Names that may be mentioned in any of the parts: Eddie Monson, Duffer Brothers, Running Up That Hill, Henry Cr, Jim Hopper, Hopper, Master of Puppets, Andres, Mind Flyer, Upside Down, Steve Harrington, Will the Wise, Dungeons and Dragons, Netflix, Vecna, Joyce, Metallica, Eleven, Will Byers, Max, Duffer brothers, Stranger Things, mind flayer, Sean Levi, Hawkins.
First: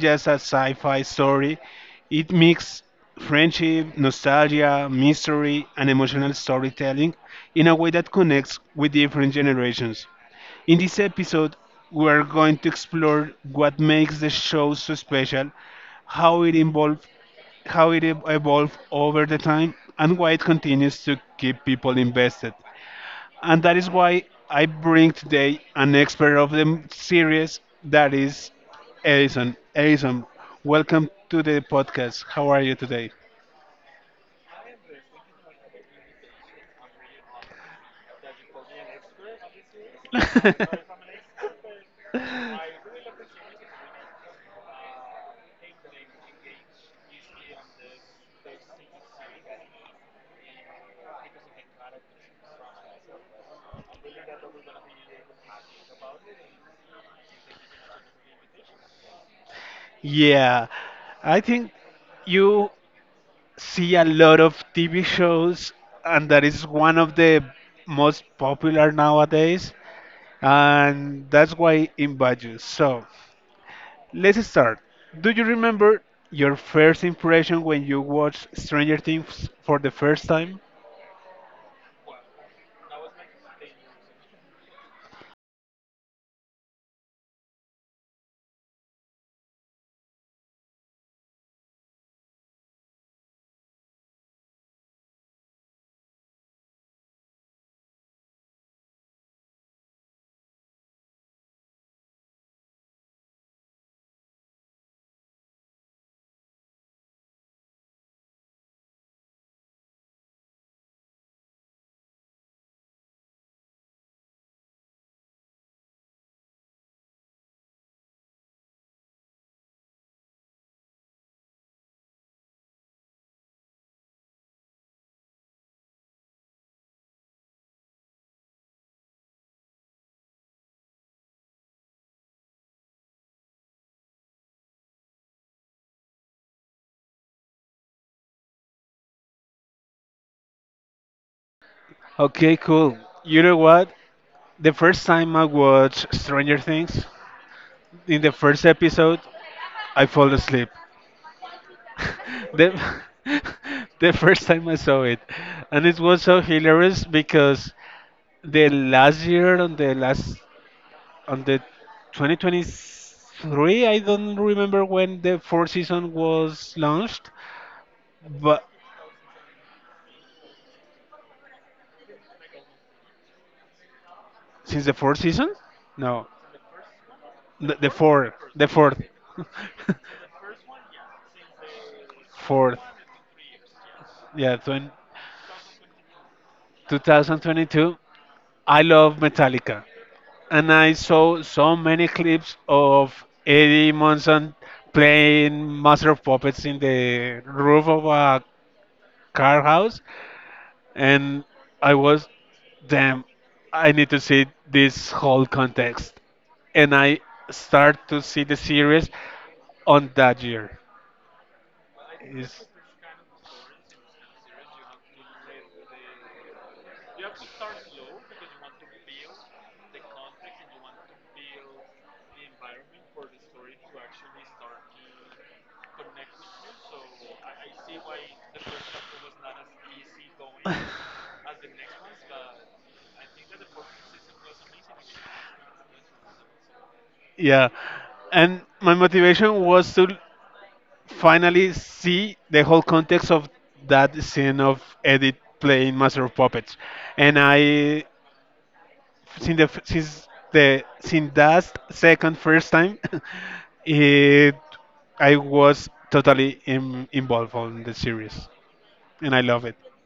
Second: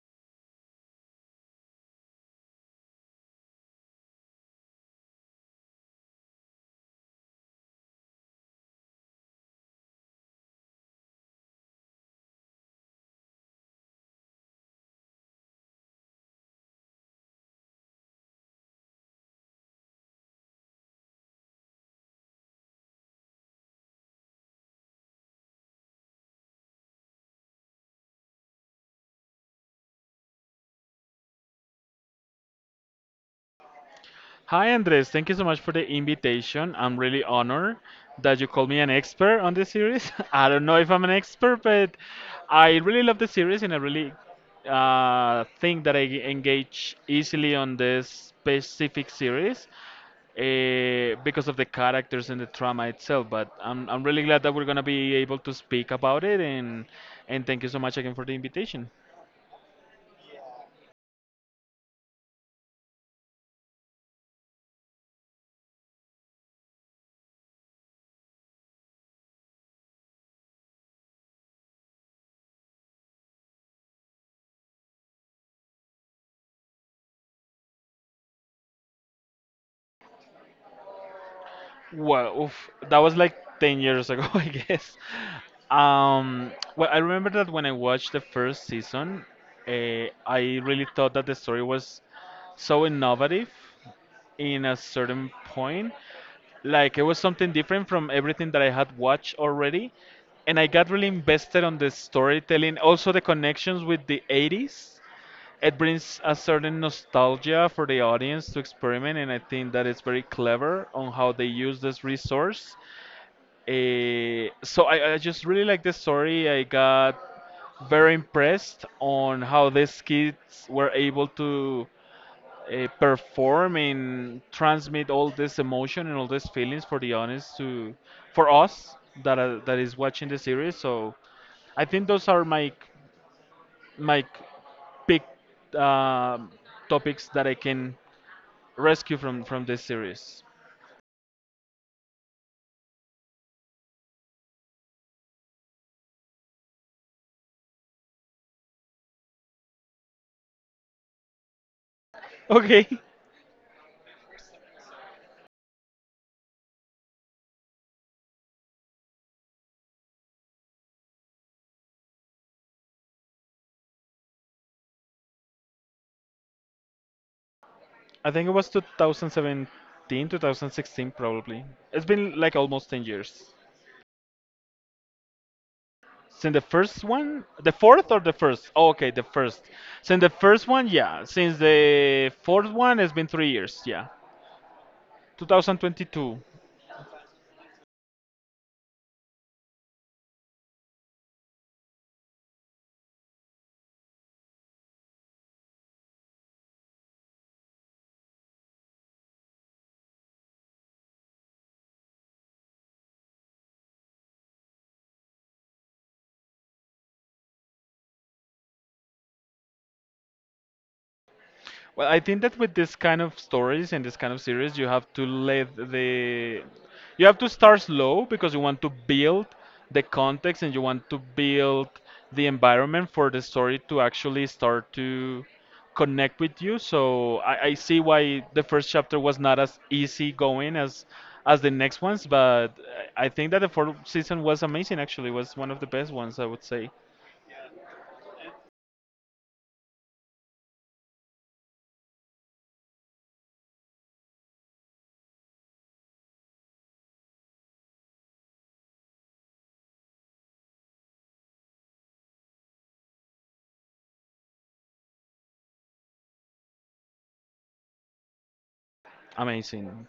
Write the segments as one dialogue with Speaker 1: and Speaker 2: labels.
Speaker 1: just a sci fi story, it mixes friendship, nostalgia, mystery, and emotional storytelling in a way that connects with different generations. In this episode, we're going to explore what makes the show so special, how it evolved, how it evolved over the time, and why it continues to keep people invested. And that is why I bring today an expert of the series, that is Edison. Edison, welcome to the podcast. How are you today?
Speaker 2: Hi, Andres. Thank you so much for the invitation. I'm really honored that you call me an expert on this series. I don't know if I'm an expert, but I really love the series and I really think that I engage easily on this specific series because of the characters and the drama itself. But I'm really glad that we're going to be able to speak about it, and thank you so much again for the invitation.
Speaker 1: Yeah, I think you see a lot of TV shows, and that is one of the most popular nowadays, and that's why I invite you. So, let's start. Do you remember your first impression when you watched Stranger Things for the first time?
Speaker 2: Well, oof, that was like 10 years ago, I guess. Well, I remember that when I watched the first season, uh, I really thought that the story was so innovative in a certain point. Like, it was something different from everything that I had watched already. And I got really invested on the storytelling, also the connections with the 80s. It brings a certain nostalgia for the audience to experiment, and I think that it's very clever on how they use this resource. So I just really like the story. I got very impressed on how these kids were able to perform and transmit all this emotion and all these feelings for the audience to for us that are, that is watching the series. So I think those are my big um topics that I can rescue from this series.
Speaker 1: Okay, cool. You know what? The first time I watched Stranger Things, in the first episode, I fall asleep.
Speaker 2: Okay.
Speaker 1: the, the first time I saw it. And it was so hilarious because the last year on the 2023, I don't remember when the fourth season was launched,
Speaker 2: I think it was
Speaker 1: but
Speaker 2: 2017, 2016 probably. It's been like almost 10 years.
Speaker 1: since the fourth season? No,
Speaker 2: Since the first one, the
Speaker 1: the
Speaker 2: fourth or the
Speaker 1: fourth,
Speaker 2: first?
Speaker 1: the
Speaker 2: Oh,
Speaker 1: fourth,
Speaker 2: okay, the first. Since the first one, yeah. Since the fourth
Speaker 1: fourth.
Speaker 2: one, it's been 3 years, yeah.
Speaker 1: Yeah,
Speaker 2: 2022.
Speaker 1: 2022. I love Metallica, and I saw so many clips of Eddie Monson playing Master of Puppets in the roof of a car house, and I was, damn, I need to see this whole context, and I start to see the series on that year.
Speaker 2: Well, I think that
Speaker 1: Is
Speaker 2: with this kind of stories and this kind of series, you have to let the you have to start slow because you want to build the context and you want to build the environment for the story to actually start to connect with you. So I see why the first chapter was not as easy going as the next ones, but I think that the fourth season was amazing actually. It was one of the best ones I would say.
Speaker 1: So, yeah. And my motivation was to finally see the whole context of that scene of Edith playing Master of Puppets, and I since that second first time, it I was totally involved on the series, and I love it.
Speaker 2: Amazing.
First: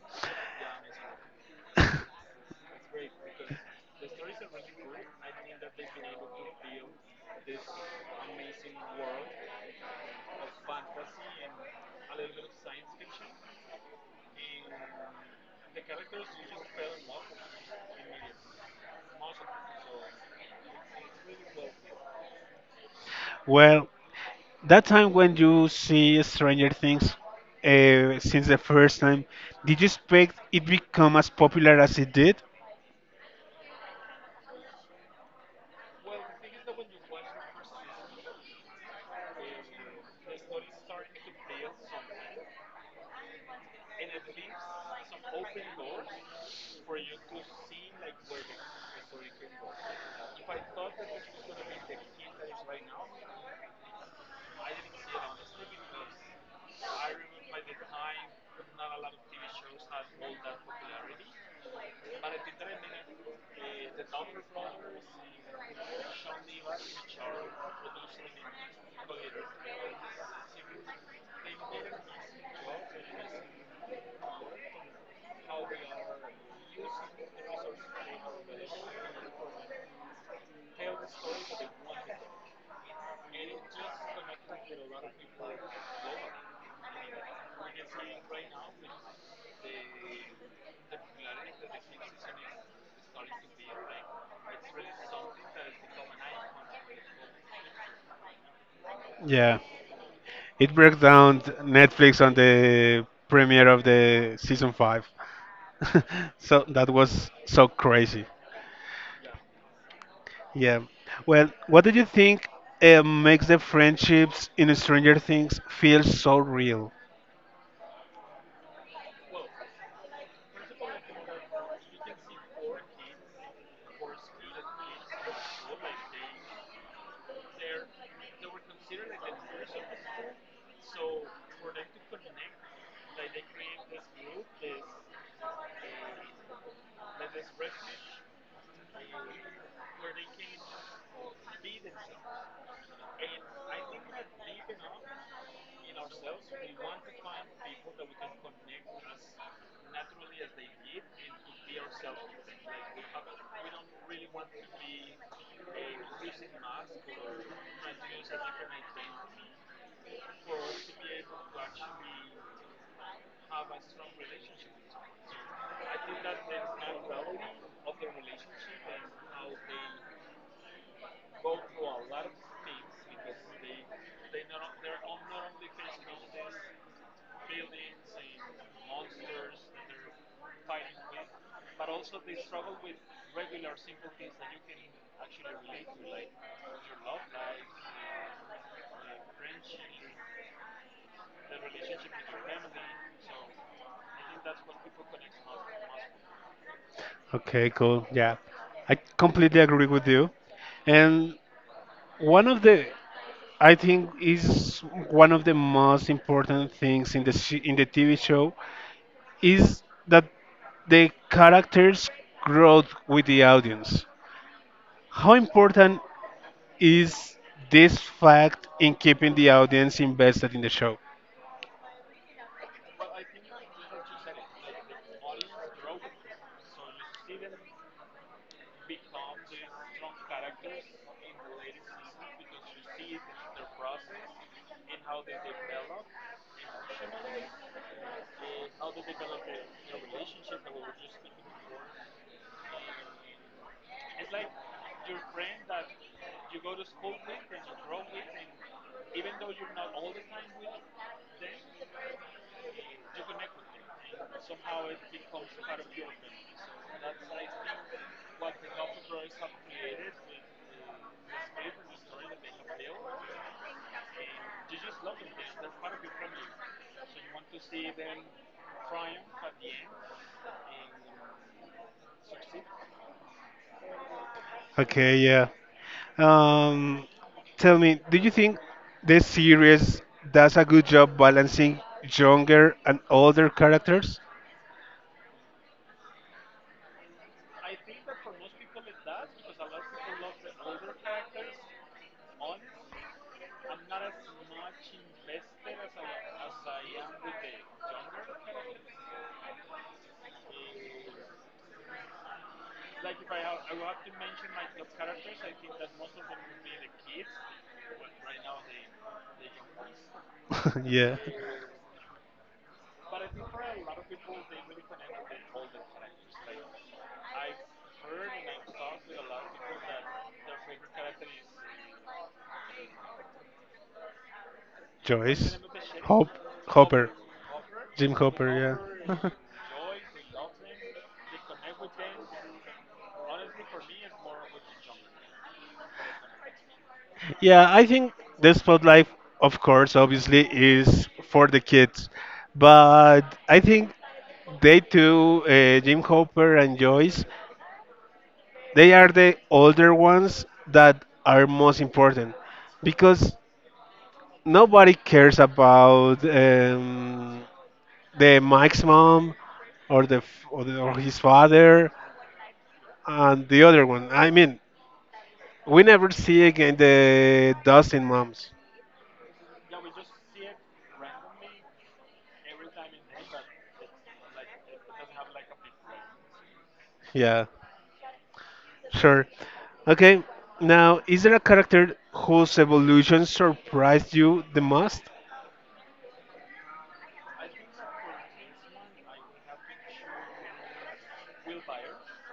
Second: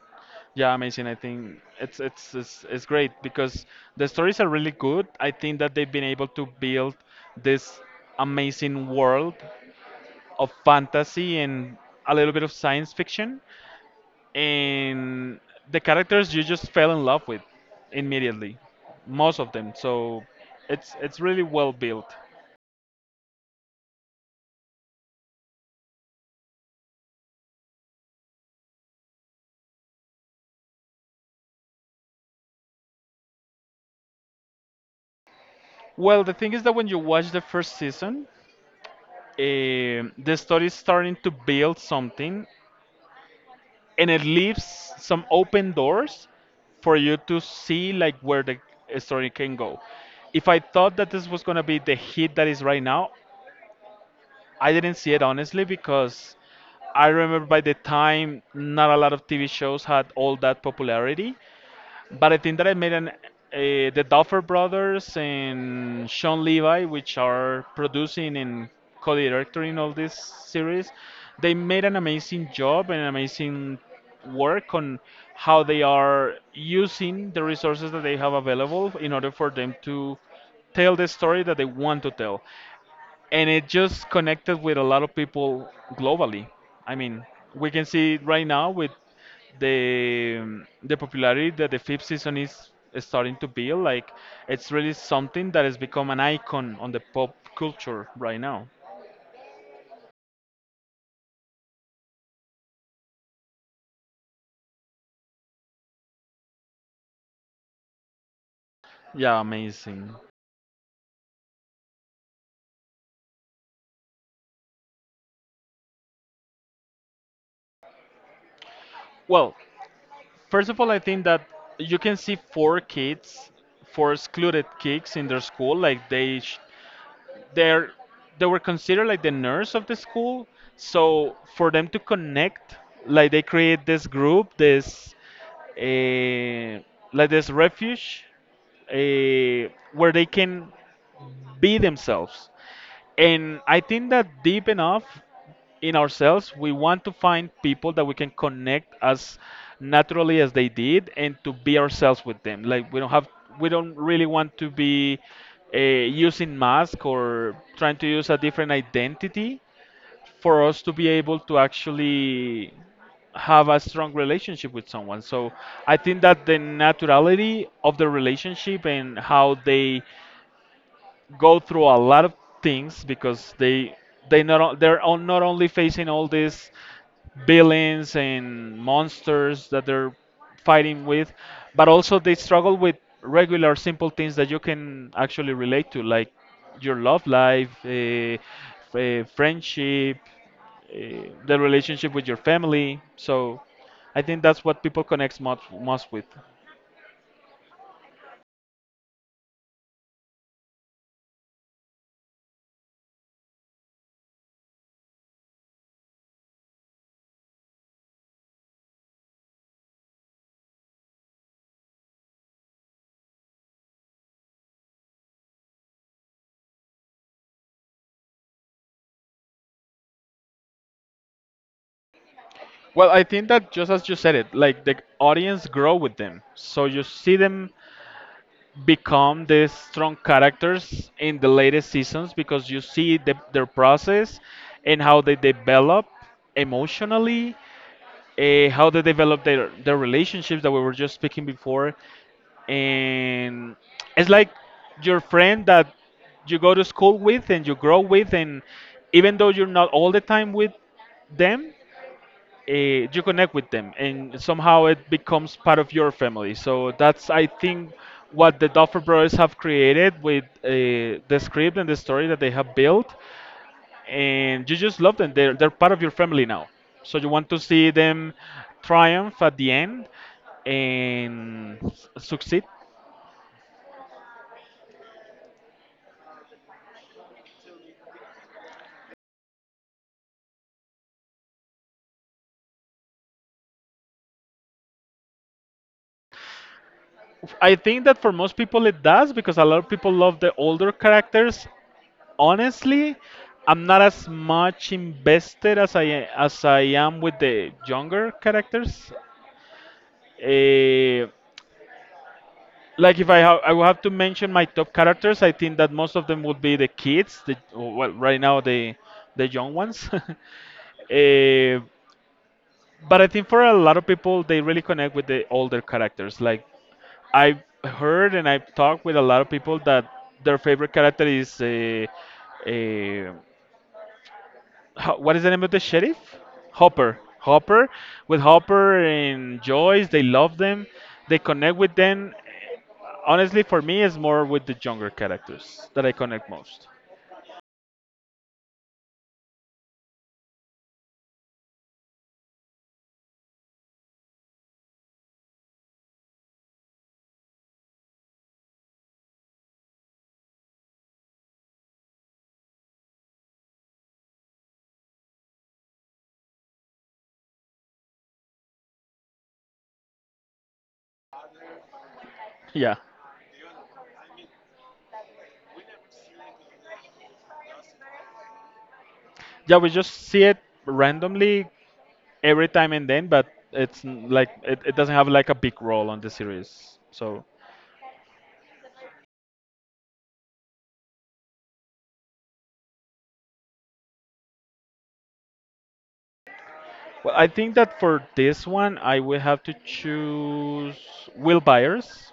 Speaker 2: Yeah, amazing. I think it's it's it's, it's great because the stories are really good. I think that they've been able to build this amazing world of fantasy and a little bit of science fiction and the characters you just fell in love with immediately. Most of them. So it's really well built.
Speaker 1: Well, that time when you see Stranger Things. Since the first time, did you expect it become as popular as it did?
Speaker 2: Well, the thing is that when you watch the first season, the story is starting to build something and it leaves some open doors for you to see like where the story can go. If I thought that this was gonna be the hit that is right now, I didn't see it honestly because I remember by the time not a lot of TV shows had all that popularity. But I think that I made an the Duffer Brothers and Sean Levi, which are producing and co-directing all this series, they made an amazing job and amazing work on how they are using the resources that they have available in order for them to tell the story that they want to tell and it just connected with a lot of people globally. I mean, we can see it right now with the popularity that the fifth season is starting to build. Like, it's really something that has become an icon on the pop culture right now.
Speaker 1: Yeah. It breaks down Netflix on the premiere of the season 5. So that was so crazy.
Speaker 2: Yeah, amazing.
Speaker 1: Yeah. Well, what do you think makes the friendships in Stranger Things feel so real?
Speaker 2: Well, first of all, I think that you can see four kids, four excluded kids in their school. Like they're they were considered like the nerds of the school. So for them to connect, like they create this group, this uh, like this refuge where they can be themselves. And I think that deep enough in ourselves. We want to find people that we can connect as naturally as they did and to be ourselves with them. Like we don't have, we don't really want to be using mask or trying to use a different identity for us to be able to actually have a strong relationship with someone. So I think that the naturality of the relationship and how they go through a lot of things because they're not only facing all these villains and monsters that they're fighting with, but also they struggle with regular simple things that you can actually relate to, like your love life, friendship, uh, the relationship with your family. So I think that's what people connect most with.
Speaker 1: Okay, cool. Yeah. I completely agree with you. And one of the, I think, is one of the most important things in the TV show is that the characters grow with the audience. How important is this fact in keeping the audience invested in the show?
Speaker 2: Well, I think that just as you said it, like the audience grow with them. So you see them become the strong characters in the latest seasons because you see their process and how they develop emotionally, how they develop their relationships that we were just speaking before. And it's like your friend that you go to school with and you grow with, and even though you're not all the time with them, you connect with them and somehow it becomes part of your family. So that's I think what the Duffer Brothers have created with the script and the story that they have built, and you just love them. They're part of your family now, so you want to see them triumph at the end and s- succeed.
Speaker 1: Okay, yeah. Um, Tell me, do you think this series does a good job balancing younger and older characters?
Speaker 2: I think that for most people it does because a lot of people love the older characters honestly. I'm not as much invested as I am with the younger characters. Eh, like if I have, I will have to mention my top characters. I think that most of them would be the kids. The well, right now the young ones.
Speaker 1: Yeah,
Speaker 2: Eh, but I think for a lot of people, they really connect with the older characters. Like I've heard and I've talked with a lot of people that their favorite character is uh, Ho- what is the
Speaker 1: Joyce,
Speaker 2: name of the
Speaker 1: Hope,
Speaker 2: sheriff?
Speaker 1: Hopper,
Speaker 2: Hopper. Hopper.
Speaker 1: Jim
Speaker 2: With
Speaker 1: Hopper,
Speaker 2: Hopper
Speaker 1: yeah.
Speaker 2: and Joyce, they love them. They connect with them. Honestly, for me, it's more with the younger characters that I connect most.
Speaker 1: Yeah, I think the spotlight, of course, obviously, is for the kids, but I think they too, Jim Hopper and Joyce, they are the older ones that are most important because nobody cares about the Mike's mom or the, f- or the or his father
Speaker 2: Yeah.
Speaker 1: and the other one. I mean, we never see again the Dustin moms.
Speaker 2: Yeah, we just see it randomly every time and then, but it's n- like it doesn't have like a big role on the series. So,
Speaker 1: Yeah. Sure. Okay. Now, is there a character whose evolution surprised you the most?
Speaker 2: well, I think that for this one, I will have to choose Will Byers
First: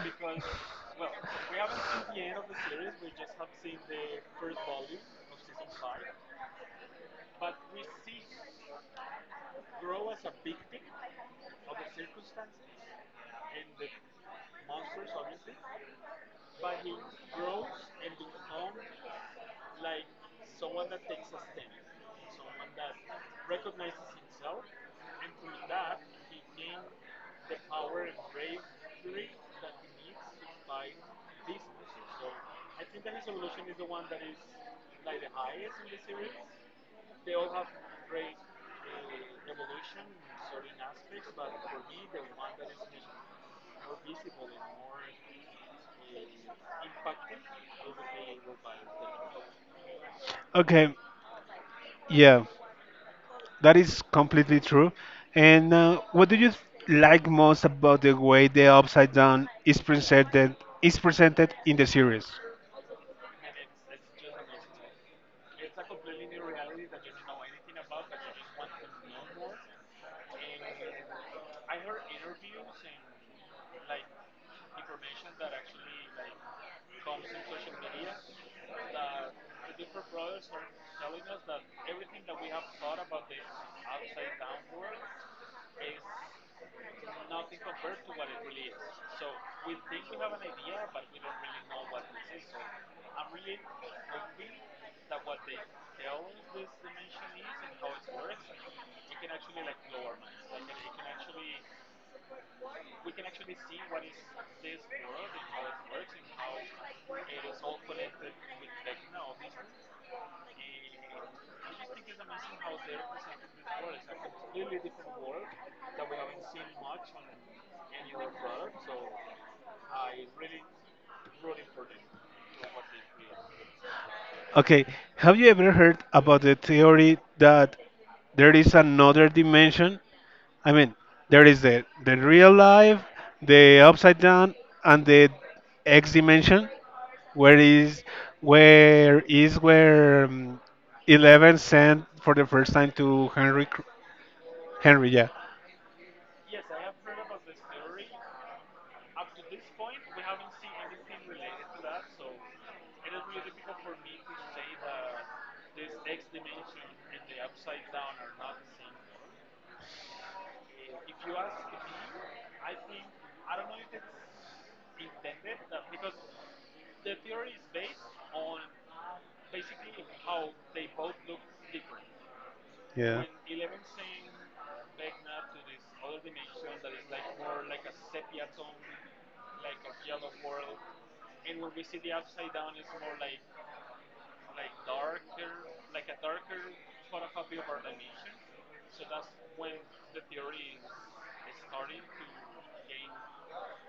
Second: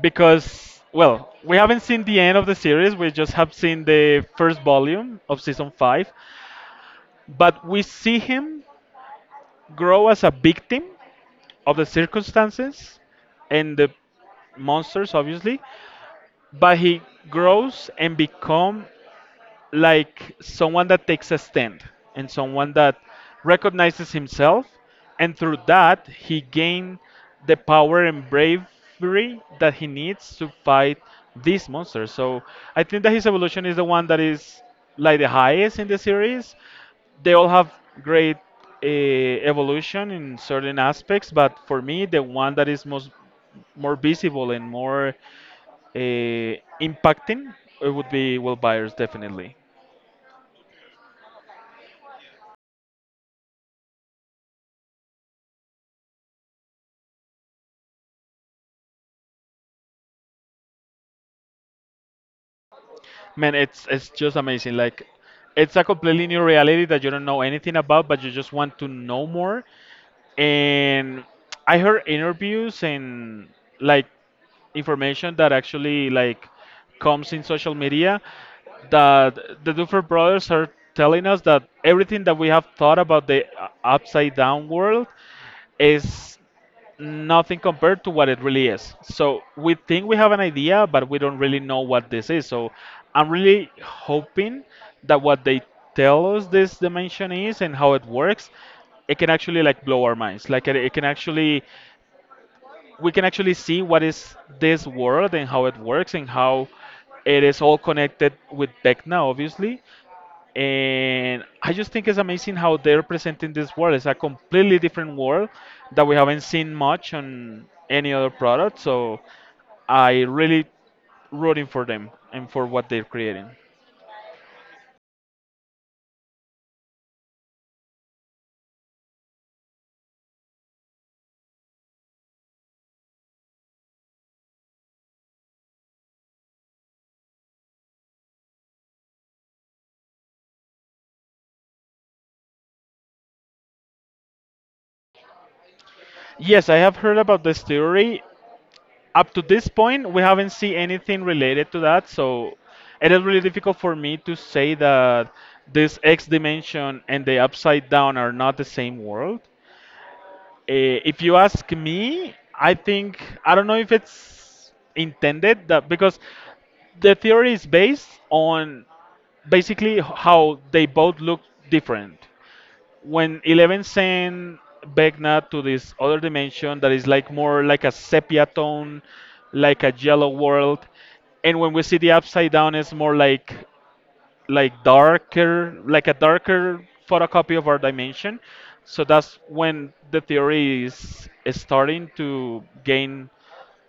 Speaker 2: because well we haven't seen the end of the series. We just have seen the first volume of season 5, but we see him grow as a victim of the circumstances and the monsters obviously, but he grows and become like someone that takes a stand and someone that recognizes himself, and through that he gain the power and bravery that he needs to fight these monsters. So I think that his evolution is the one that is like the highest in the series. They all have great evolution in certain aspects, but for me the one that is most more visible and more uh, impacting, it would be Will Byers, definitely.
Speaker 1: Okay. Yeah, that is completely true. And what do you like most about the way the Upside Down is presented in the series?
Speaker 2: Man, it's just amazing. Like it's a completely new reality that you don't know anything about, but you just want to know more. And I heard interviews and like information that actually like comes in social media that the Duffer Brothers are telling us that everything that we have thought about the upside down world is nothing compared to what it really is. So we think we have an idea, but we don't really know what this is. So I'm really hoping that what they tell us this dimension is and how it works, it can actually like blow our minds. Like it can actually we can actually see what is this world and how it works and how it is all connected with Vecna, obviously. And I just think it's amazing how they're presenting this world. It's a completely different world that we haven't seen much on any other product. So I really rooting for them and for what they're creating.
Speaker 1: Okay, have you ever heard about the theory that there is another dimension? I mean, there is the real life, the upside down, and the X dimension, where is where Eleven sent for the first time to Henry Henry, yeah,
Speaker 2: Yes, I have heard about this theory. Up to this point we haven't seen anything related to that, so it is really difficult for me to say that this X dimension and the upside down are not the same world. If you ask me I think I don't know if it's intended that because the theory is based on basically how they both look different
Speaker 1: yeah.
Speaker 2: when Eleven sent Vecna to this other dimension that is like more like a sepia tone, like a yellow world, and when we see the upside down, it's more like darker, like a darker photocopy of our dimension. So that's when the theory is starting to gain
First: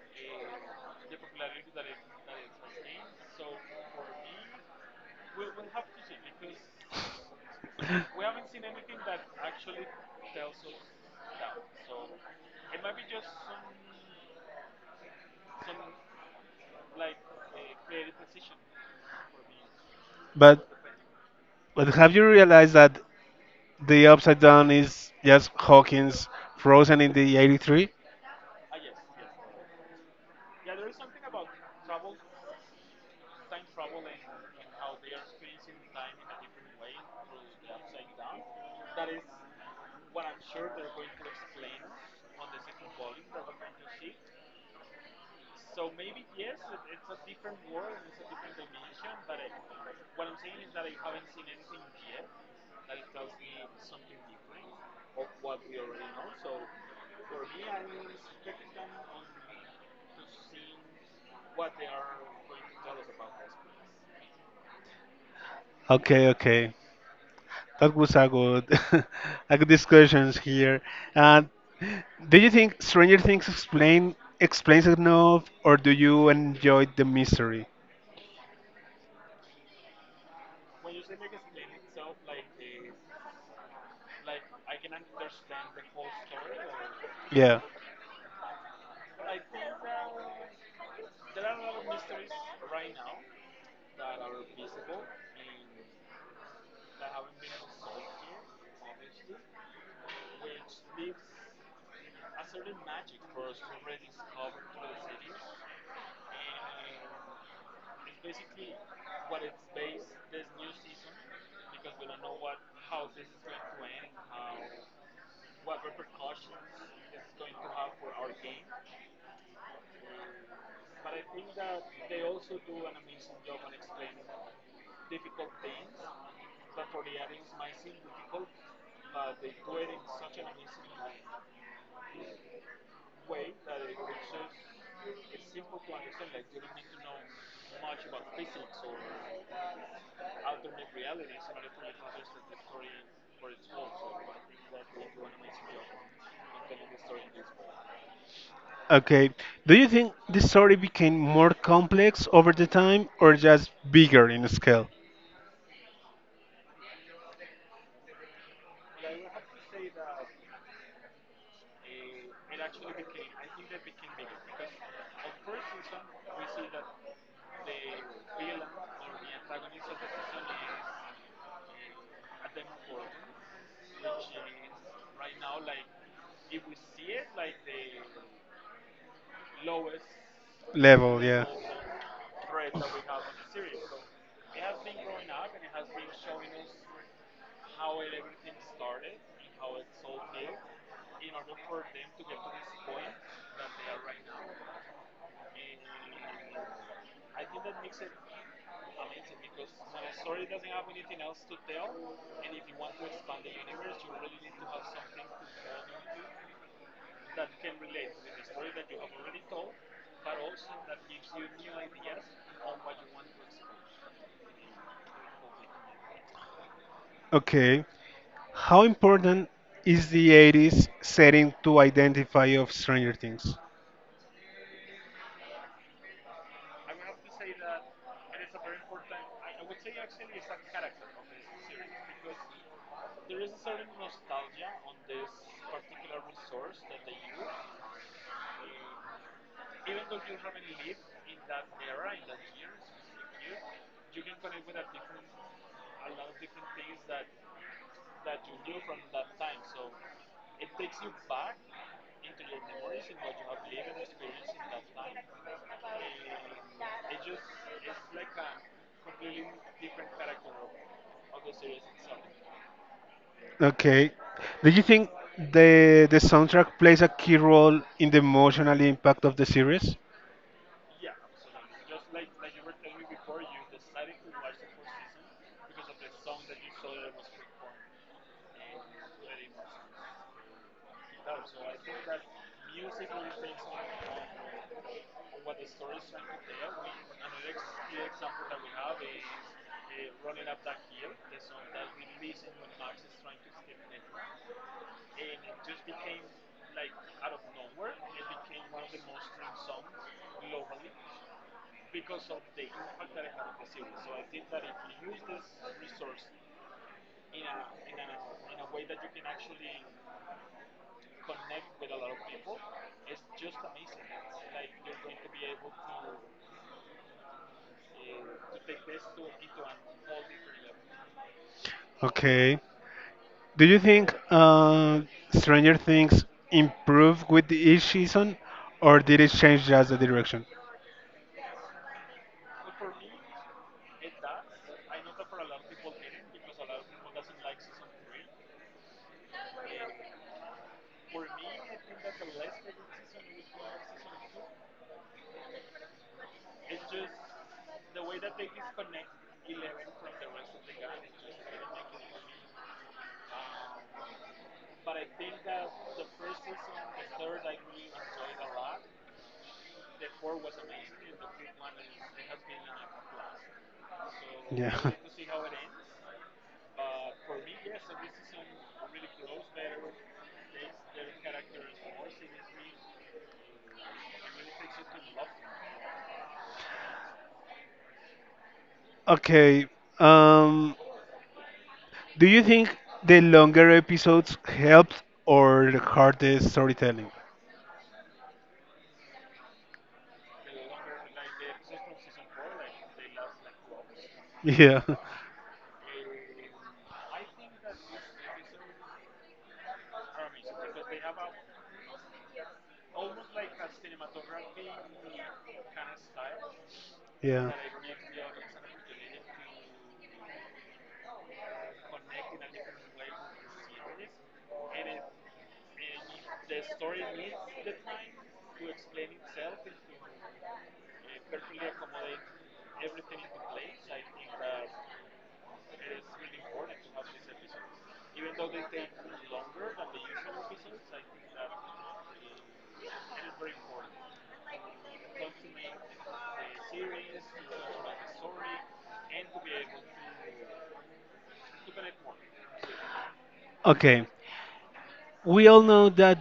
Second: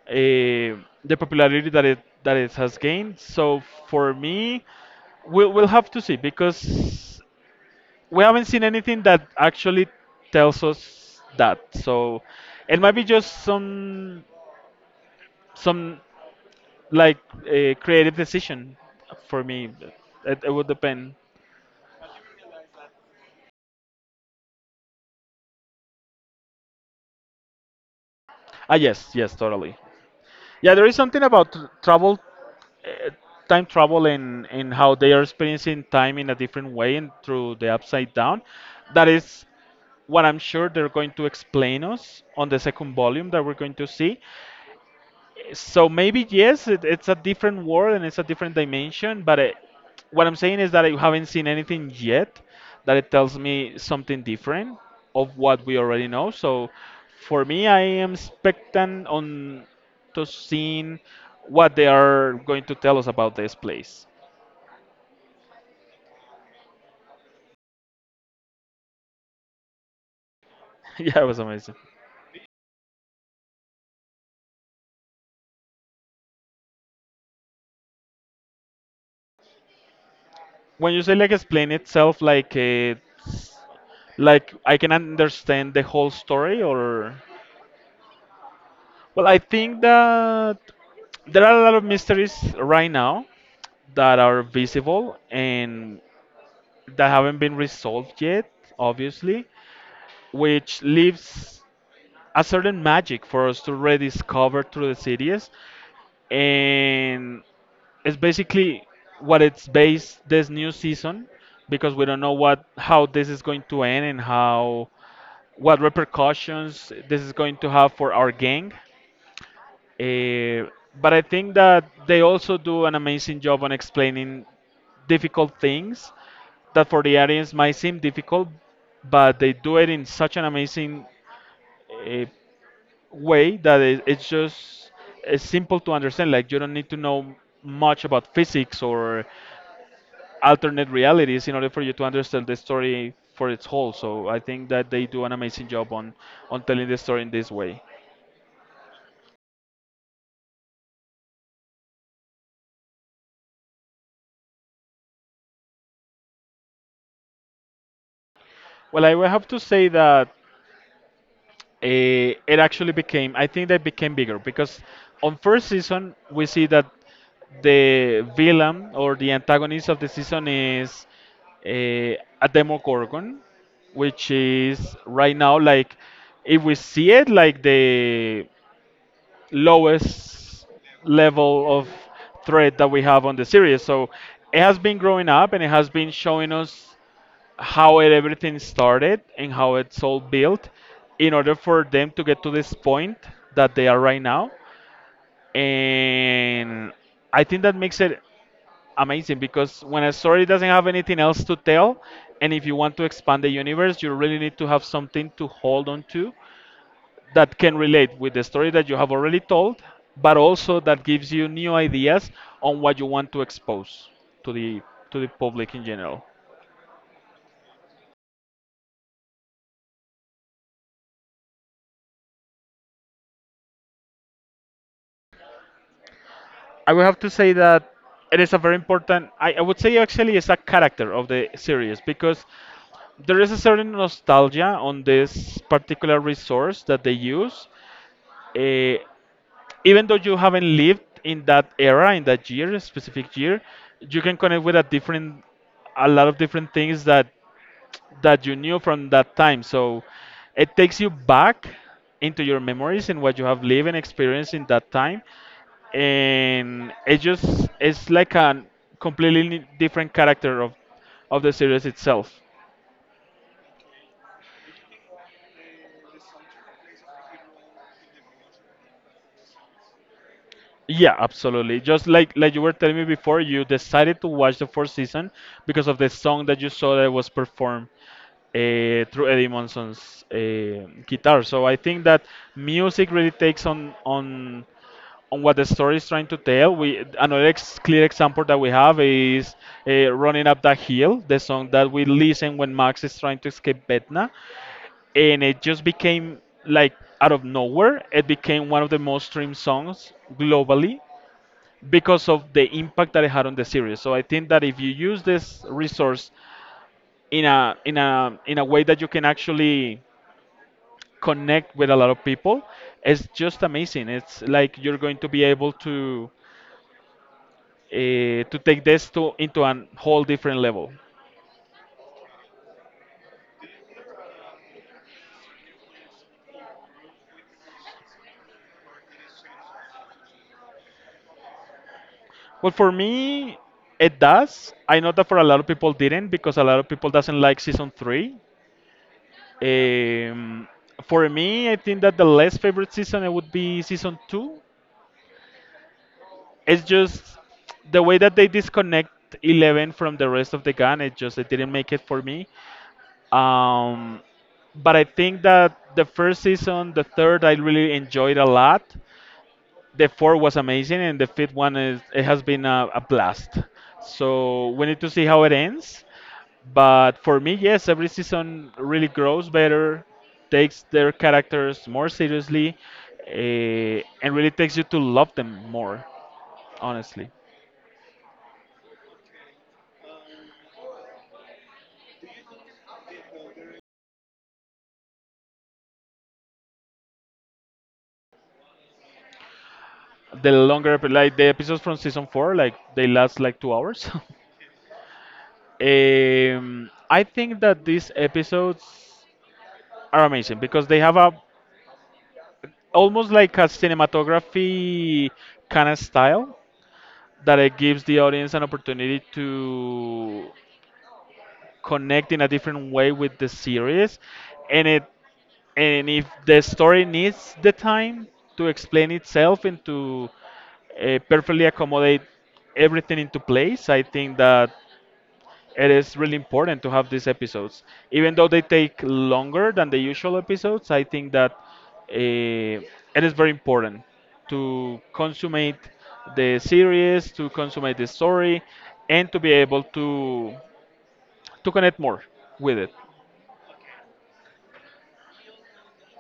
Speaker 2: eh, the popularity that it has gained. So for me, we'll have to see because we haven't
Speaker 1: We
Speaker 2: seen anything that actually tells us that. So it might be just some like a creative decision for me. It
Speaker 1: But
Speaker 2: would depend.
Speaker 1: but have you realized that the upside down is just Hawkins frozen in the 83?
Speaker 2: Ah, yes, yes, totally. Yeah, there is something about travel, time travel, and how they are experiencing time in a different way and through the upside down. That is what I'm sure they're going to explain us on the second volume that we're going to see. So maybe yes, it's a different world and it's a different dimension. But what I'm saying is that I haven't seen anything yet that it tells me something different of what we already know. So for me, I am expectant on to seeing what they are going to tell us about this place.
Speaker 1: Okay, okay. That was a good a good discussions here.
Speaker 2: Yeah, it was
Speaker 1: And
Speaker 2: amazing.
Speaker 1: do you think Stranger Things explains enough or do you enjoy the mystery?
Speaker 2: When you say like explain itself, like it's like I can understand the whole story or.
Speaker 1: Yeah.
Speaker 2: Well, I think that there are a lot of mysteries right now that are visible and that haven't been resolved yet, obviously, which leaves a certain magic for us to rediscover through the series. And it's basically what it's based this new season because we don't know what how this is going to end and how what repercussions this is going to have for our gang. Uh, but I think that they also do an amazing job on explaining difficult things that for the audience might seem difficult, but they do it in such an amazing uh, way that it, it's just it's simple to understand. Like you don't need to know much about physics or alternate realities in order for you to understand the story for its whole. So I think that they do an amazing job on telling the story in this way.
Speaker 1: Okay. Do you think the story became more complex over the time or just bigger in scale?
Speaker 2: Well, I will have to say that it actually became I think that became bigger because on first season we see that the villain or the antagonist of the season is eh, a demogorgon, which is right now like if we see it like the lowest
Speaker 1: Level, yeah.
Speaker 2: level of threat that we have on the series. So it has been growing up and it has been showing us how everything started and how it's all built in order for them to get to this point that they are right now. And I think that makes it amazing because when a story doesn't have anything else to tell, and if you want to expand the universe, you really need to have something to hold on to that can relate with the story that you have already told, but also that gives you new ideas on what you want to expose to the to the public in general.
Speaker 1: Okay. How important is the 80s setting to identify of Stranger Things?
Speaker 2: I would have to say that it is a very important. I would say actually it's a character of the series because there is a certain nostalgia on this particular resource that they use. Eh, Even though you haven't lived in that era, in that year, specific year, you can connect with a lot of different things that you knew from that time. So it takes you back into your memories and what you have lived and experienced in that time. And it just it's like a completely different character of the series itself.
Speaker 1: Okay. Do you think the soundtrack plays a key role in the emotional impact of the series?
Speaker 2: Yeah, absolutely. Just like you were telling me before, you decided to watch the fourth season because of the song that you saw that was performed through Eddie Monson's guitar. So I think that music really takes on what the story is trying to tell. We Another clear example that we have is "Running Up That Hill," the song that we listen when Max is trying to escape Betna, and it just became like out of nowhere. It became one of the most streamed songs globally because of the impact that it had on the series. So I think that if you use this resource in a way that you can actually connect with a lot of people, it's just amazing. It's like you're going to be able to take this to into a whole different level?
Speaker 1: Okay. Do you think Stranger Things improved with each season, or did it change just the direction?
Speaker 2: Well, for me, it does. I know that for a lot of people didn't because a lot of people doesn't like season three. Um, for me, I think that the less favorite season it would be season two. It's just the way that they disconnect Eleven from the rest of the gun. It didn't make it for me. Um, but I think that the first season, the third, I really enjoyed a lot. The fourth was amazing, and the fifth one is it has been a blast. So we need to see how it ends. But for me, yes, every season really grows better, takes their characters more seriously, and really takes you to love them more. Honestly,
Speaker 1: Okay. Um, do you think the longer episodes helped or hurt the storytelling?
Speaker 2: the longer like the episodes from season four, like they last like 2 hours.
Speaker 1: Yeah.
Speaker 2: I think that these episodes are amazing because they have a almost like a cinematography kind of style
Speaker 1: Yeah.
Speaker 2: that it gives the audience an opportunity to connect in a different way with the series and it and if the story needs the time to explain itself and to perfectly accommodate everything into place. I think that it is really important to have these episodes. Even though they take longer than the usual episodes, I think that it is very important to consummate the series, to consummate the story, and to be able to connect more with it.
Speaker 1: Okay. We all know that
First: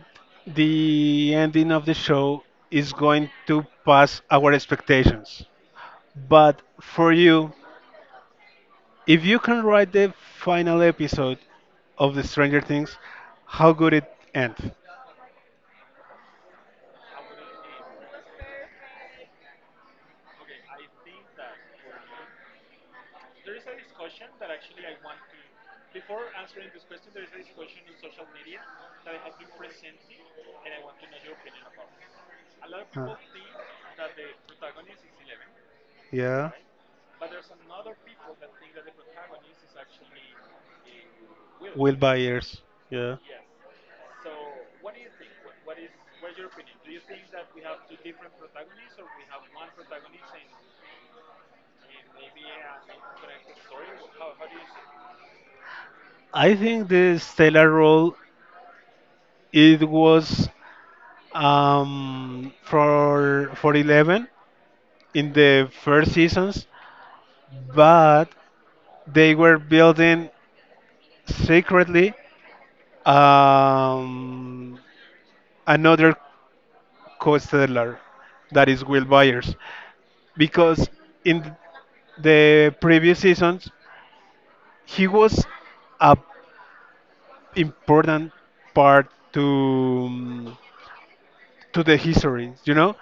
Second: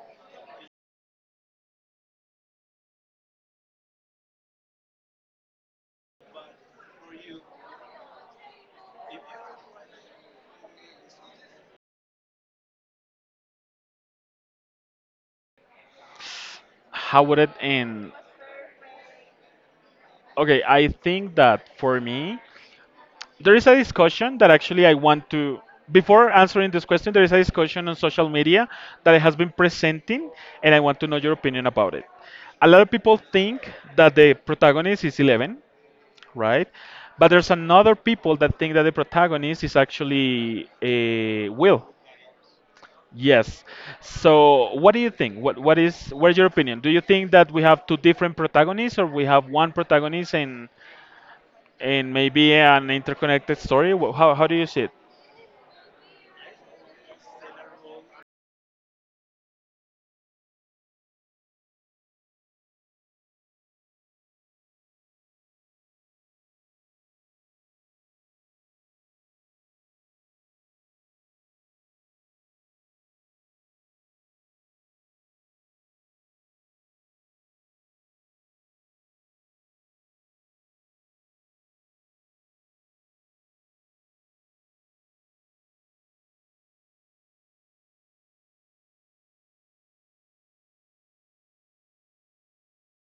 Speaker 1: the ending of the show is going to pass our expectations. But for you, if you can write the final episode of the Stranger Things, how could it end?
Speaker 2: How would it end? Okay, I think that for me, there is a discussion that actually I want to before answering this question, there is a discussion on social media that has been presenting, and I want to know your opinion about it. A lot of
Speaker 1: Huh.
Speaker 2: people think that the protagonist is Eleven,
Speaker 1: Yeah.
Speaker 2: right? But there's another people that think that the protagonist is actually a Will.
Speaker 1: Will Byers. Yeah.
Speaker 2: Yes. So, what do you think? What's your opinion? Do you think that we have two different protagonists, or we have one protagonist and maybe an interconnected story? How do you see it?
Speaker 1: I think the stellar role, it was for Eleven in the first seasons, but they were building secretly, um, another co-settler that is Will Byers, because in the previous seasons he was a important part to to the history. You know,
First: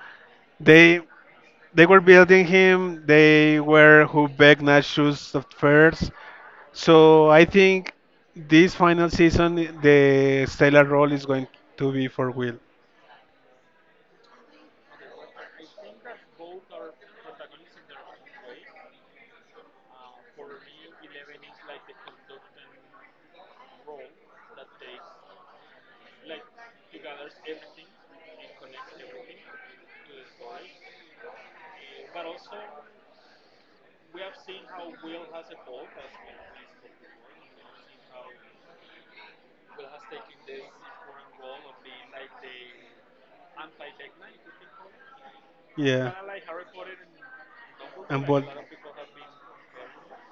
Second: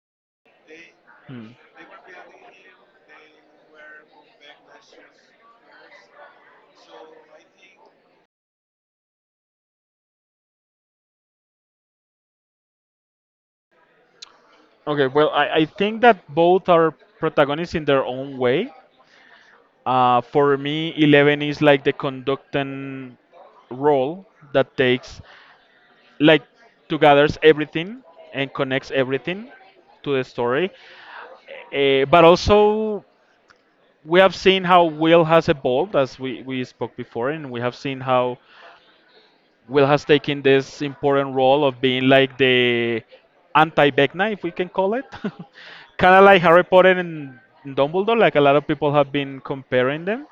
Speaker 1: they
Speaker 2: Hmm.
Speaker 1: They were building him. They were who begged Nachos at first. So I think this final season, the stellar role is going to be for Will.
Speaker 2: Okay, well, I think that both are protagonists in their own way. For me, Eleven is like the conductant role that takes, like, to gathers everything and connects everything to the story. But also, we have seen how Will has evolved, as we spoke before, and we have seen how Will has taken this important role of being like the anti Vecna, if we can call it.
Speaker 1: Yeah.
Speaker 2: Kind of like Harry Potter and Dumbledore,
Speaker 1: And
Speaker 2: like a
Speaker 1: Bolt.
Speaker 2: lot of people have been comparing them.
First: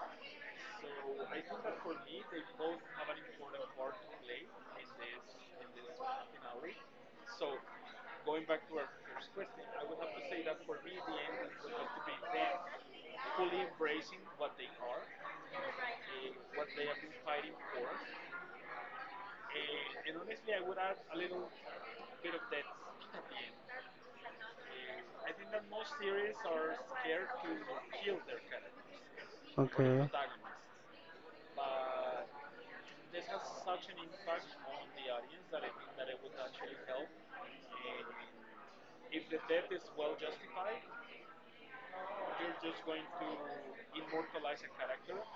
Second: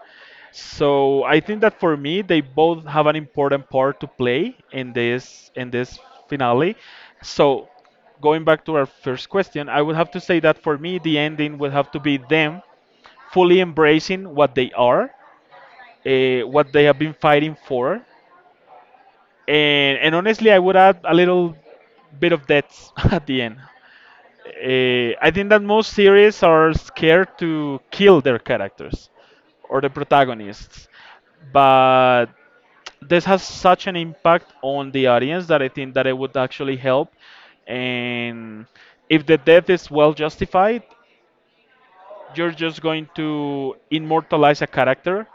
Speaker 2: So I think that for me, they both have an important part to play in this finale. So going back to our first question, I would have to say that for me, the ending would have to be them fully embracing what they are, what they have been fighting for, and honestly, I would add a little bit of deaths at the end. I think that most series are scared to kill their characters or the
Speaker 1: Okay.
Speaker 2: protagonists, but this has such an impact on the audience that I think that it would actually help. And if the death is well justified, you're just going to immortalize a character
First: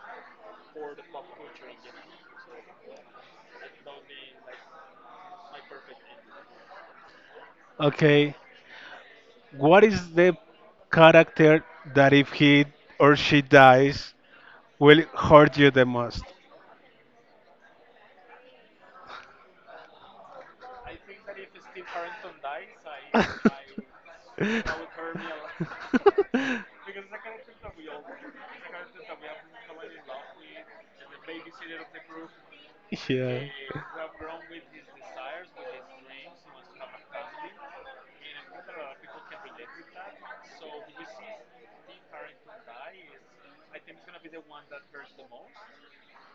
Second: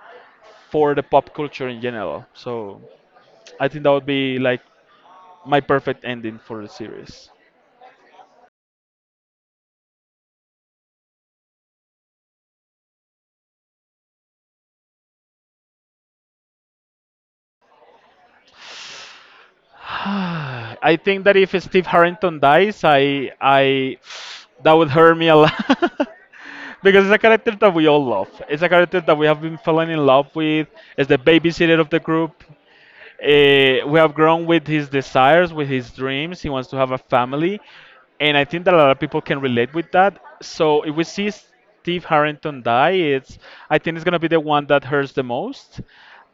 Speaker 2: for the pop culture in general. So I think that would be like my perfect ending for the series.
Speaker 1: Okay. What is the character that if he or she dies will hurt you the most?
Speaker 2: I think that if Steve Harrington dies, I that would hurt me a lot because it's a character that we all love. It's a character that we have been falling in love with. It's the babysitter of the group. We have grown with his desires, with his dreams. He wants to have a family. And I think that a lot of people can relate with that. So if we see Steve Harrington die, it's I think it's gonna be the one that hurts the most.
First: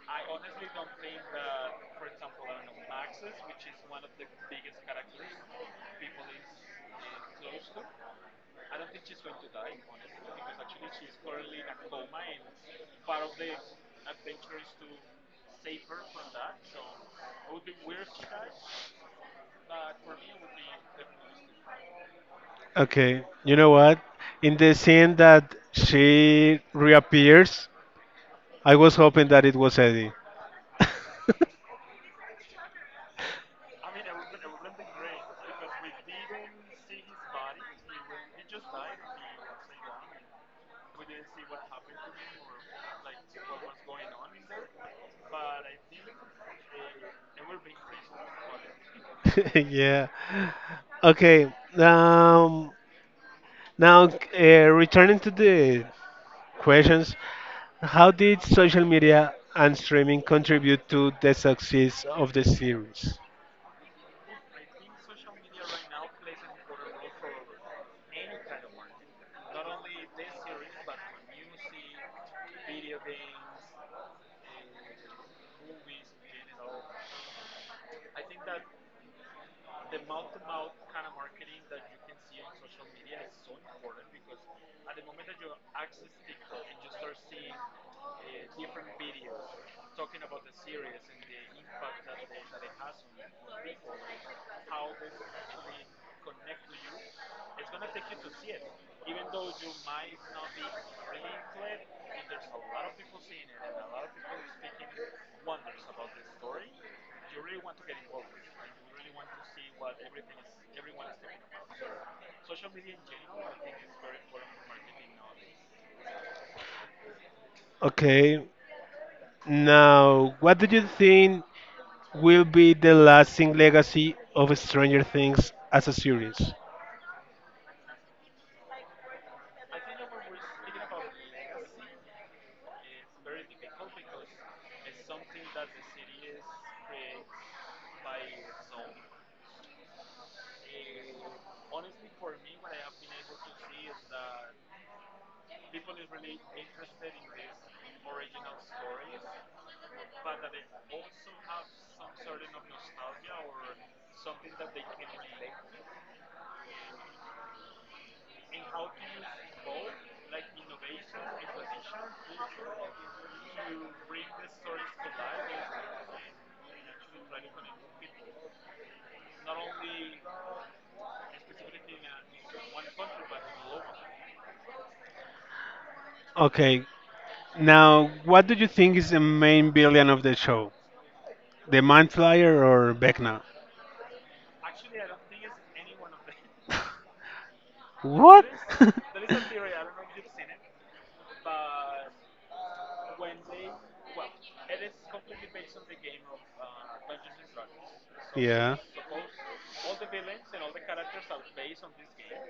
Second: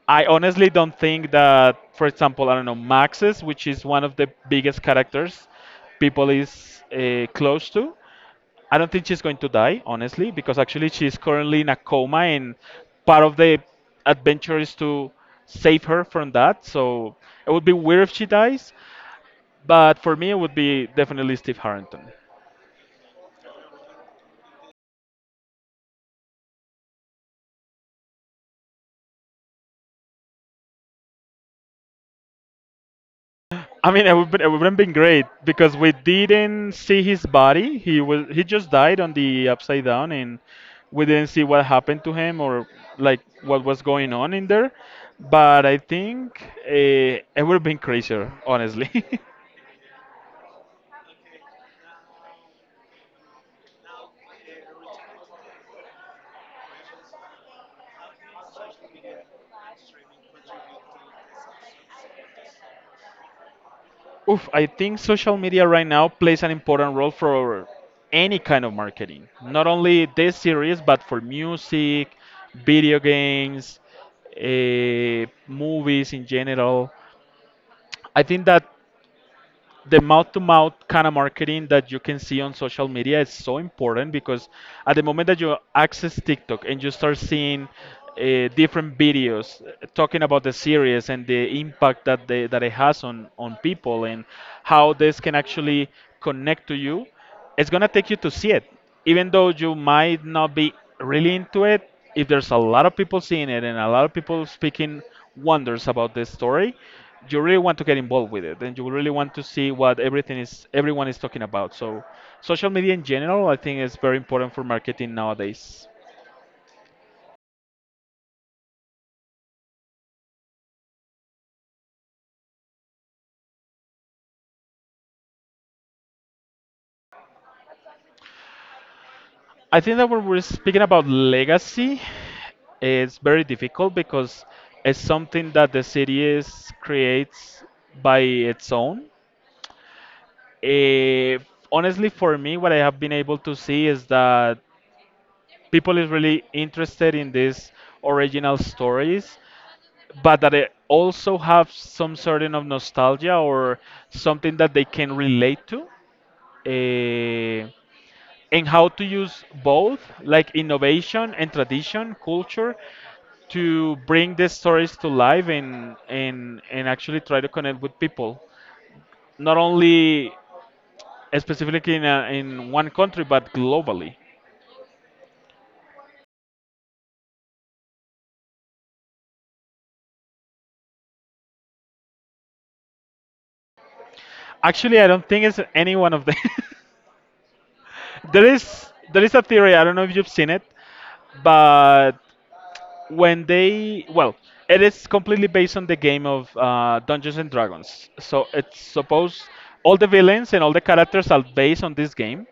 Speaker 2: I honestly don't think that, for example, I don't know, Maxis, which is one of the biggest characters people is close to. I don't think she's going to die, honestly, because actually she's currently in a coma, and part of the adventure is to save her from that. So it would be weird if she dies, but for me, it would be definitely Steve Harrington.
Speaker 1: Okay, you know what? In the scene that she reappears, I was hoping that it was Eddie.
Speaker 2: I mean, it would have been great because we didn't see his body. He just died on the upside down, and we didn't see what happened to him or like what was going on in there. But I think it would have been crazier, honestly.
Speaker 1: Yeah. Okay. Um, Now, uh, returning to the questions, how did social media and streaming contribute to the success of the series?
Speaker 2: Oof, I think social media right now plays an important role for any kind of marketing. Not only this series, but for music, video games, movies in general. I think that the mouth to mouth kind of marketing that you can see on social media is so important because at the moment that you access TikTok and you start seeing different videos talking about the series and the impact that that it has on people and how this can actually connect to you, it's gonna take you to see it, even though you might not be really into it. If there's a lot of people seeing it and a lot of people speaking wonders about this story, you really want to get involved with it, and you really want to see what everything is everyone is talking about. So, social media in general, I think, is very important for marketing nowadays.
Speaker 1: Okay. Now, what do you think will be the lasting legacy of Stranger Things as a series?
Speaker 2: I think that when we're speaking about legacy, it's very difficult because it's something that the city is creates by its own. Eh, Honestly, for me, what I have been able to see is that people is really interested in these original stories, but that they also have some sort of nostalgia or something that they can relate to. Eh, and how to use both, like innovation and tradition, culture, to bring these stories to life and actually try to connect with people. Not only specifically in, a, in one country, but globally.
Speaker 1: Okay, now what do you think is the main villain of the show? The Mind Flyer or Vecna?
Speaker 2: Actually, I don't think it's any one of them. there
Speaker 1: What?
Speaker 2: is there is a theory. I don't know if you've seen it, but when they, well, it is completely based on the game of Dungeons and Dragons. So
Speaker 1: Yeah.
Speaker 2: it's supposed all the villains and all the characters are based on this game.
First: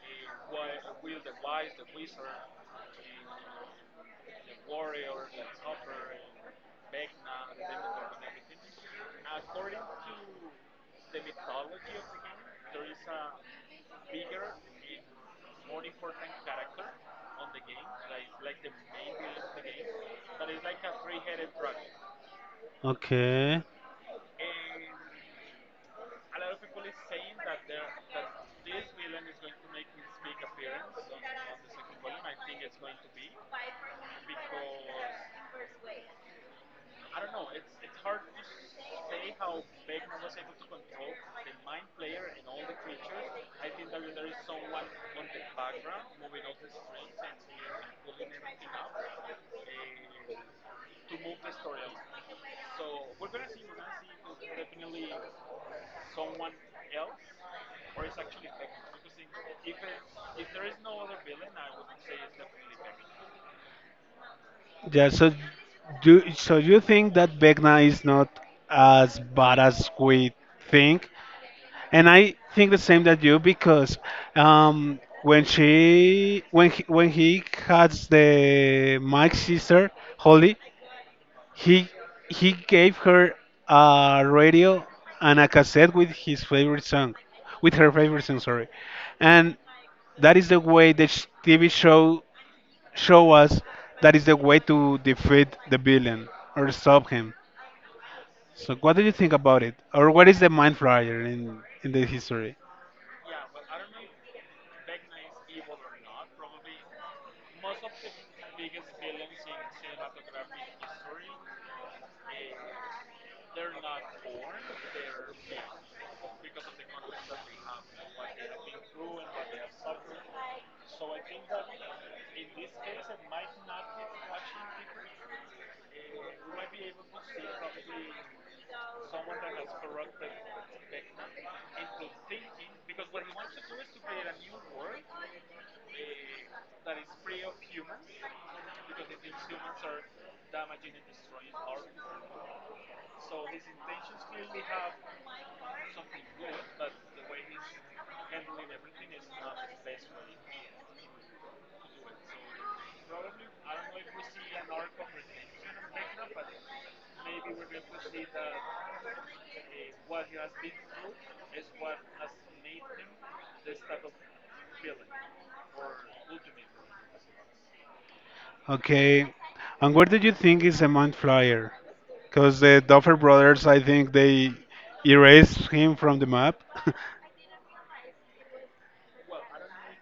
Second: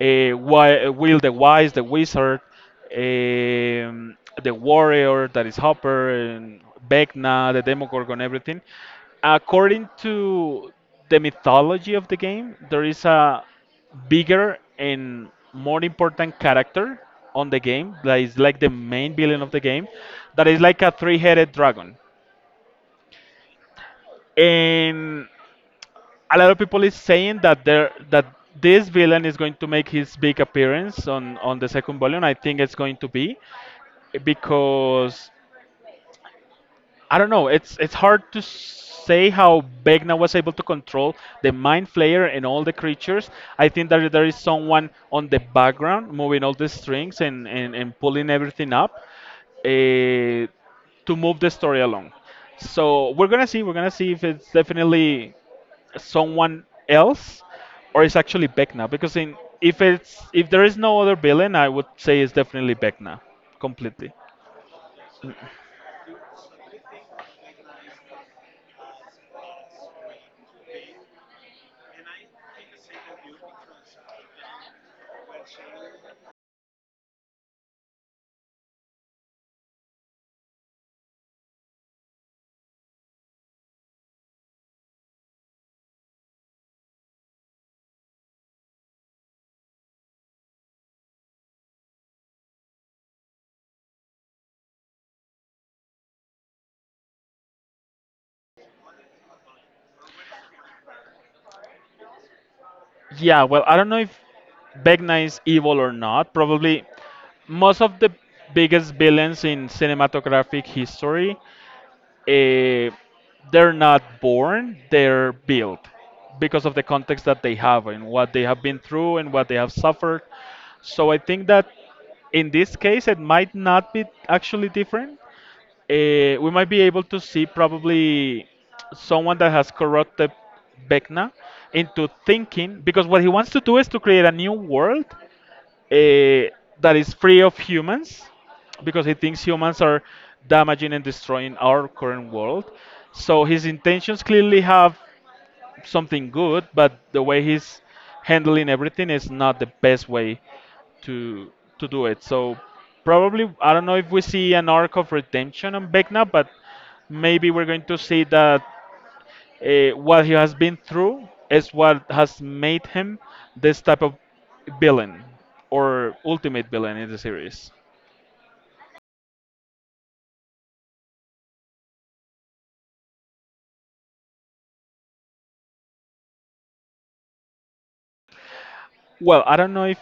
Speaker 2: Will the Wise, the Wizard, um, the Warrior, that is Hopper, and Vecna, the Demogorgon, everything. According to the mythology of the game, there is a bigger and more important character on the game that is like the main villain of the game, that is like a three-headed dragon.
Speaker 1: Okay.
Speaker 2: And a lot of people is saying that there that this villain is going to make his big appearance on the second volume. I think it's going to be because I don't know. It's hard to say how Vecna was able to control the mind flayer and all the creatures. I think that there is someone on the background moving all the strings and and pulling everything up uh, to move the story along. So we're gonna see. We're gonna see if it's definitely someone else, or it's actually Vecna. Because in If it's if there is no other villain, I would say it's definitely Vecna completely.
Speaker 1: Yeah, so you think that Vecna is not as bad as we think? And I think the same that you because when he had the Mike's sister Holly, he he gave her a radio and a cassette with his favorite song, with her favorite song, sorry, and that is the way TV show us that is the way to defeat the villain or stop him. So what do you think about it, or what is the mind flyer in the history?
Speaker 2: Yeah, well, I don't know if Vecna is evil or not. Probably most of the biggest villains in cinematographic history, eh, they're not born, they're built because of the context that they have and what they have been through and what they have suffered. So I think that in this case, it might not be actually different. We might be able to see probably someone that has corrupted Vecna into thinking, because what he wants to do is to create a new world eh, that is free of humans, because he thinks humans are damaging and destroying our current world. So his intentions clearly have something good, but the way he's handling everything is not the best way to to do it. So probably I don't know if we see an arc of redemption on Vecna, but maybe we're going to see that what he has been through is what has made him this type of villain or ultimate villain in the series.
Speaker 1: Okay. And where do you think is the Mount Flyer? Because the Duffer brothers, I think they erased him from the map.
Speaker 2: Well, I don't know if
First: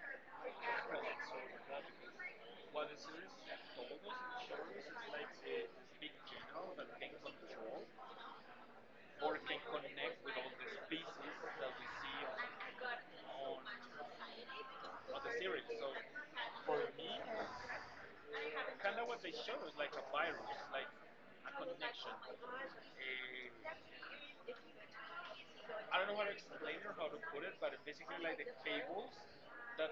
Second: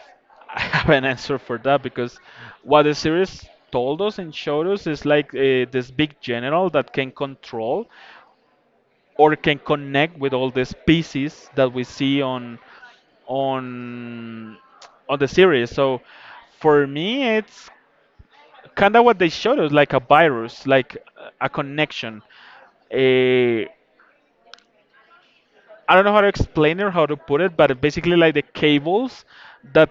Speaker 2: I have an answer for that, because what the series told us and showed us is like this big general that can control or can connect with all the species that we see on on the series. So for me, it's kind of what they showed us, like a virus, like a connection. I I don't know how to explain it or how to put it, but basically like the cables that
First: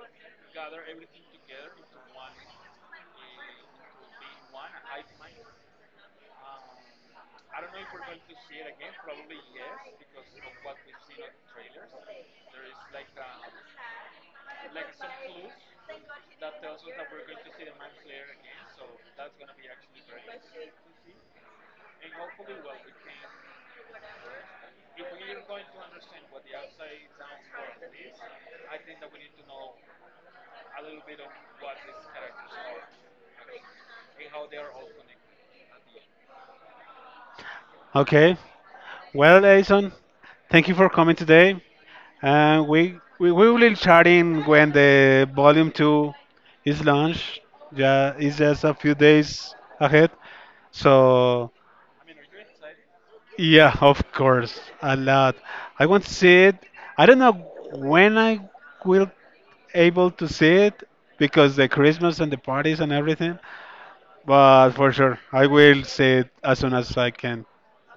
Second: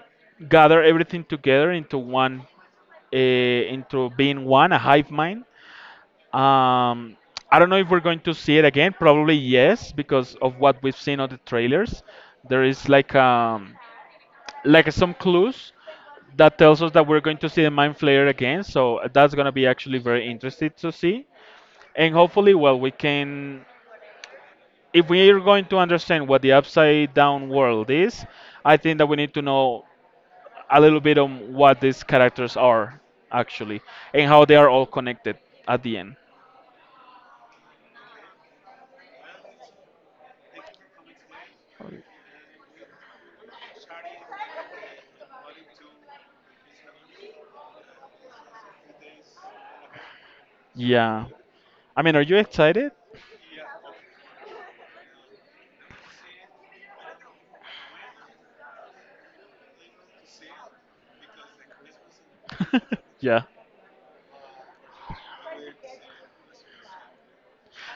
Speaker 2: gather everything together into one, uh, into being one, a hive mind. um, I don't know if we're going to see it again, probably yes, because of what we've seen on the trailers. There is like some clues that tells us that we're going to see the mind flayer again, so that's going to be actually very interesting to see. And hopefully, well, we can, if we are going to understand what the upside down world is, I think that we need to know a little bit on what these characters are actually and how they are all connected at the end.
Speaker 1: Okay. Well, Jason, thank you for coming today. And we will chat in when the volume 2 is launched. Yeah, it's just a few days ahead.
Speaker 2: Yeah.
Speaker 1: So
Speaker 2: I mean, are you excited?
Speaker 1: yeah, of course, a lot. I want to see it. I don't know when I will able to see it because the Christmas and the parties and everything.
Speaker 2: Yeah.
Speaker 1: But for sure, I will see it as soon as I can.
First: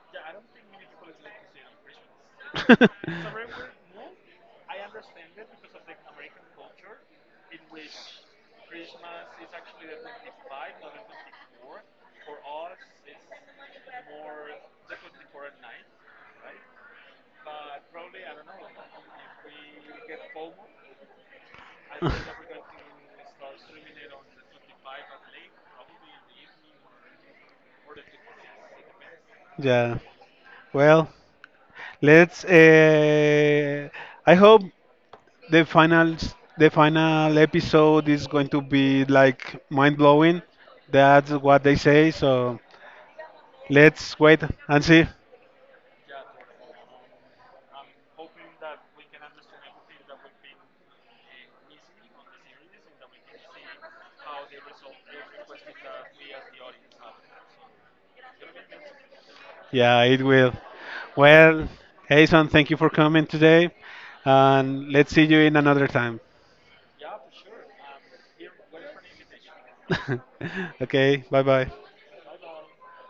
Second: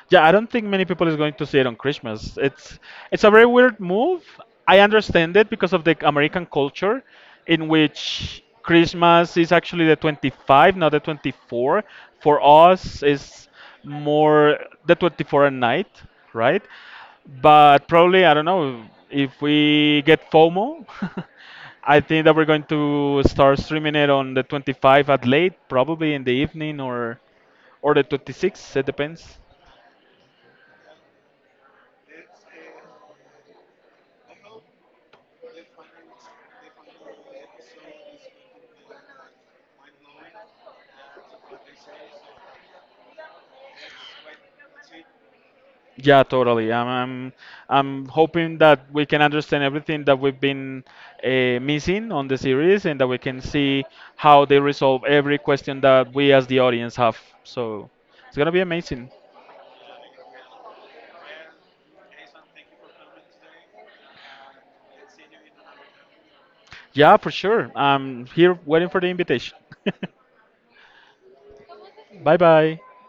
Speaker 2: Yeah, I don't think many people is going to see it on Christmas. It's a very weird move. I understand it because of the American culture, in which Christmas is actually the 25th, not the 24th. For us, is more the 24th at night, right? But probably I don't know if we get FOMO. I think that we're going to start streaming it on the 25th at late, probably in the evening or the 26th. It depends.
Speaker 1: Yeah. Well, let's. I hope the final episode is going to be like mind blowing. That's what they say. So let's wait and see.
Speaker 2: Yeah, totally. I'm hoping that we can understand everything that we've been uh, missing on the series and that we can see how they resolve every question that we as the audience have. So it's going to be amazing.
Speaker 1: Yeah, it will. Well, Jason, thank you for coming today, and let's see you in another time.
Speaker 2: Yeah, for sure. I'm here waiting for the invitation.
Speaker 1: Okay, bye bye.
Speaker 2: Bye bye.